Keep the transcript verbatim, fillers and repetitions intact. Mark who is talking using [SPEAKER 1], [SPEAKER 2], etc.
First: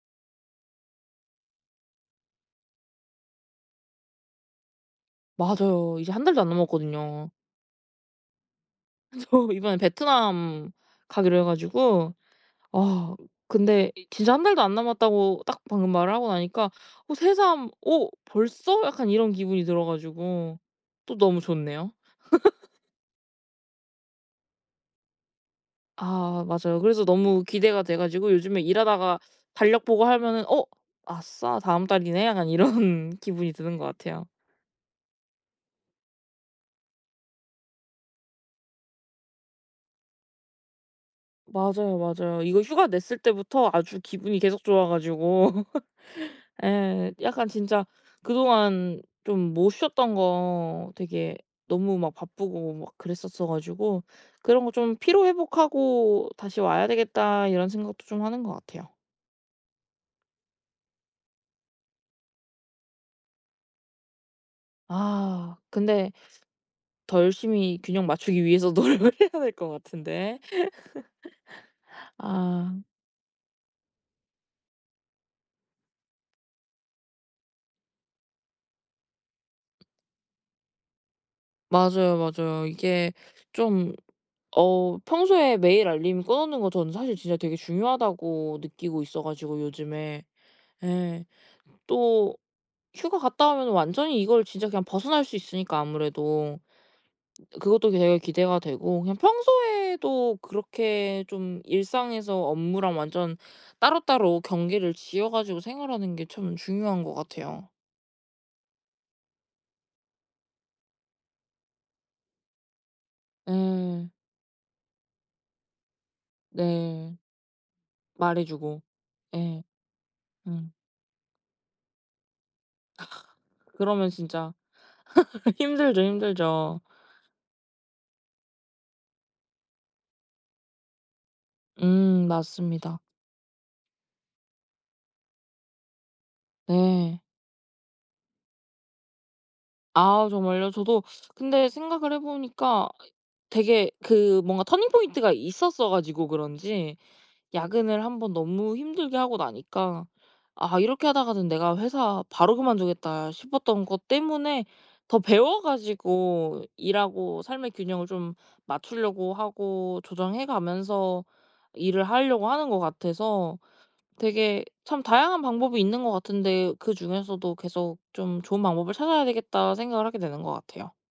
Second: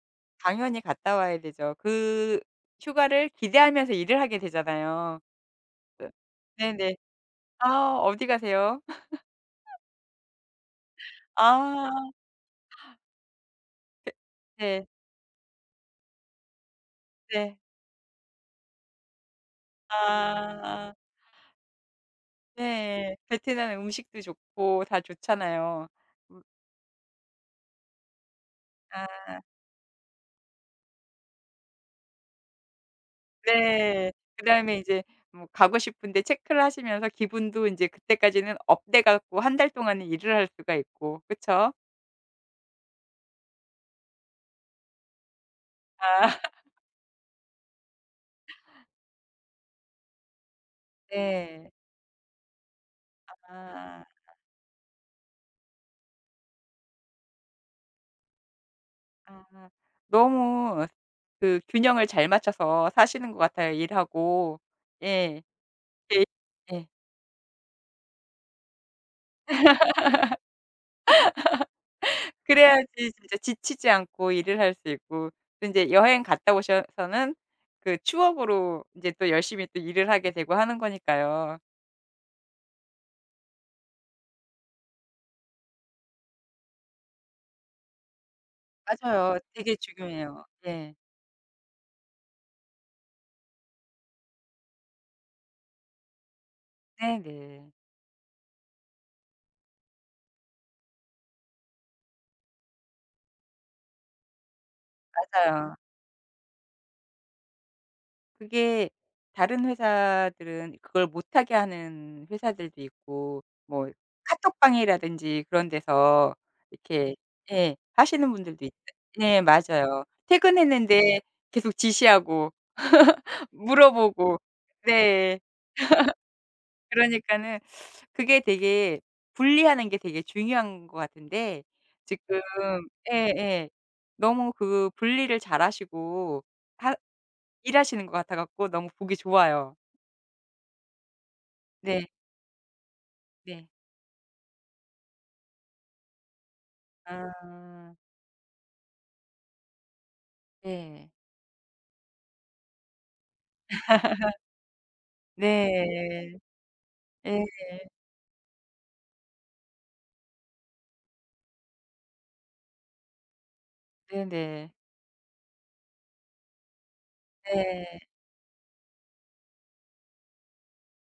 [SPEAKER 1] 당연히 갔다 와야 되죠. 그 휴가를 기대하면서 일을 하게 되잖아요.
[SPEAKER 2] 맞아요.
[SPEAKER 1] 으
[SPEAKER 2] 이제 한 달도 안
[SPEAKER 1] 네네.
[SPEAKER 2] 남았거든요.
[SPEAKER 1] 아 어디 가세요?
[SPEAKER 2] 저 이번에 베트남 가기로 해
[SPEAKER 1] 아.
[SPEAKER 2] 가지고 아 근데 이
[SPEAKER 1] 예
[SPEAKER 2] 진짜 한 달도 안
[SPEAKER 1] 네.
[SPEAKER 2] 남았다고 딱 방금 말하고 나니까 어
[SPEAKER 1] 네.
[SPEAKER 2] 새삼 '어 벌써?' 약간 이런 기분이 들어 가지고
[SPEAKER 1] 아.
[SPEAKER 2] 또 너무 좋네요.
[SPEAKER 1] 네. 베트남 음식도 좋고 다 좋잖아요. 음.
[SPEAKER 2] 아 맞아요. 그래서 너무 기대가 돼 가지고 요즘에 일하다가
[SPEAKER 1] 아.
[SPEAKER 2] 달력 보고 하면은 어 '아싸 다음 달이네.' 약간 이런 기분이 드는 것
[SPEAKER 1] 네.
[SPEAKER 2] 같아요.
[SPEAKER 1] 그다음에 이제 뭐 가고 싶은데 체크를 하시면서 기분도 인제 그때까지는 업돼 갖고 한 달 동안은 일을 할 수가 있고 그쵸?
[SPEAKER 2] 맞아요, 맞아요. 이거 휴가 냈을 때부터 아주 기분이 계속 좋아 가지고.
[SPEAKER 1] 아.
[SPEAKER 2] 예 약간 진짜 그동안 좀 못 쉬었던 거 되게
[SPEAKER 1] 네.
[SPEAKER 2] 너무 막 바쁘고 막 그랬었어
[SPEAKER 1] 아
[SPEAKER 2] 가지고
[SPEAKER 1] 아.
[SPEAKER 2] '그런 거 좀 피로 회복하고 다시 와야 되겠다.' 이런 생각도 좀 하는 것 같아요.
[SPEAKER 1] 아. 너무 그 균형을 잘 맞춰서 사시는 것 같아요, 일하고. 예.
[SPEAKER 2] .아 근데
[SPEAKER 1] 데 예.
[SPEAKER 2] 더 열심히 균형 맞추기 위해서 노력을 해야 될 것 같은데. 아.
[SPEAKER 1] 그래야지 진짜 지치지 않고 일을 할 수 있고 또 인제 여행 갔다 오셔서는 그 추억으로 인제 또 열심히 또 일을 하게 되고 하는 거니까요.
[SPEAKER 2] 맞아요, 맞아요. 이게 좀 어 평소에 메일 알림 꺼 놓는 거 저는 사실 진짜 되게 중요하다고 느끼고 있어
[SPEAKER 1] 맞아요.
[SPEAKER 2] 가지고
[SPEAKER 1] 되게
[SPEAKER 2] 요즘에.
[SPEAKER 1] 중요해요. 예.
[SPEAKER 2] 예. 또 휴가 갔다 오면은 완전히 이걸 진짜 그냥 벗어날 수 있으니까 아무래도
[SPEAKER 1] 네네.
[SPEAKER 2] 그것도 되게 기대가 되고. 그냥 평소에도 그렇게 좀 일상에서 업무랑 완전 따로따로 경계를 지어 가지고
[SPEAKER 1] 맞아요.
[SPEAKER 2] 생활하는 게 참 중요한 것 같아요.
[SPEAKER 1] 그게 다른 회사들은 그걸 못 하게 하는 회사들도 있고 뭐
[SPEAKER 2] 예.
[SPEAKER 1] 카톡방이라든지 그런 데서 이렇게
[SPEAKER 2] 네.
[SPEAKER 1] 예 하시는
[SPEAKER 2] 말해
[SPEAKER 1] 분들도 있대
[SPEAKER 2] 주고.
[SPEAKER 1] 네
[SPEAKER 2] 예.
[SPEAKER 1] 맞아요.
[SPEAKER 2] 음.
[SPEAKER 1] 퇴근했는데 계속 지시하고
[SPEAKER 2] 그러면
[SPEAKER 1] 물어보고.
[SPEAKER 2] 진짜
[SPEAKER 1] 네.
[SPEAKER 2] 힘들죠, 힘들죠.
[SPEAKER 1] 그러니까는 그게 되게 분리하는 게 되게 중요한 것 같은데
[SPEAKER 2] 음
[SPEAKER 1] 지금
[SPEAKER 2] 맞습니다.
[SPEAKER 1] 예예 너무 그 분리를 잘하시고 하
[SPEAKER 2] 네.
[SPEAKER 1] 일하시는 것 같아 갖고 너무 보기 좋아요.
[SPEAKER 2] 아 정말요? 저도 근데
[SPEAKER 1] 네.
[SPEAKER 2] 생각을 해 보니까 이
[SPEAKER 1] 네.
[SPEAKER 2] 되게 그 뭔가 터닝 포인트가 있었어 가지고 그런지
[SPEAKER 1] 아.
[SPEAKER 2] 야근을 한 번 너무 힘들게 하고 나니까 '아 이렇게
[SPEAKER 1] 예.
[SPEAKER 2] 하다가는 내가 회사 바로 그만두겠다.' 싶었던 것 때문에 더 배워
[SPEAKER 1] 네.
[SPEAKER 2] 가지고 일하고
[SPEAKER 1] 예.
[SPEAKER 2] 삶의 균형을 좀 맞추려고 하고 조정해 가면서 일을 하려고 하는 것 같아서 '되게
[SPEAKER 1] 네네.
[SPEAKER 2] 참 다양한 방법이 있는 것 같은데 그중에서도 계속
[SPEAKER 1] 네.
[SPEAKER 2] 좀 좋은 방법을 찾아야 되겠다.' 생각을 하게 되는 것 같아요.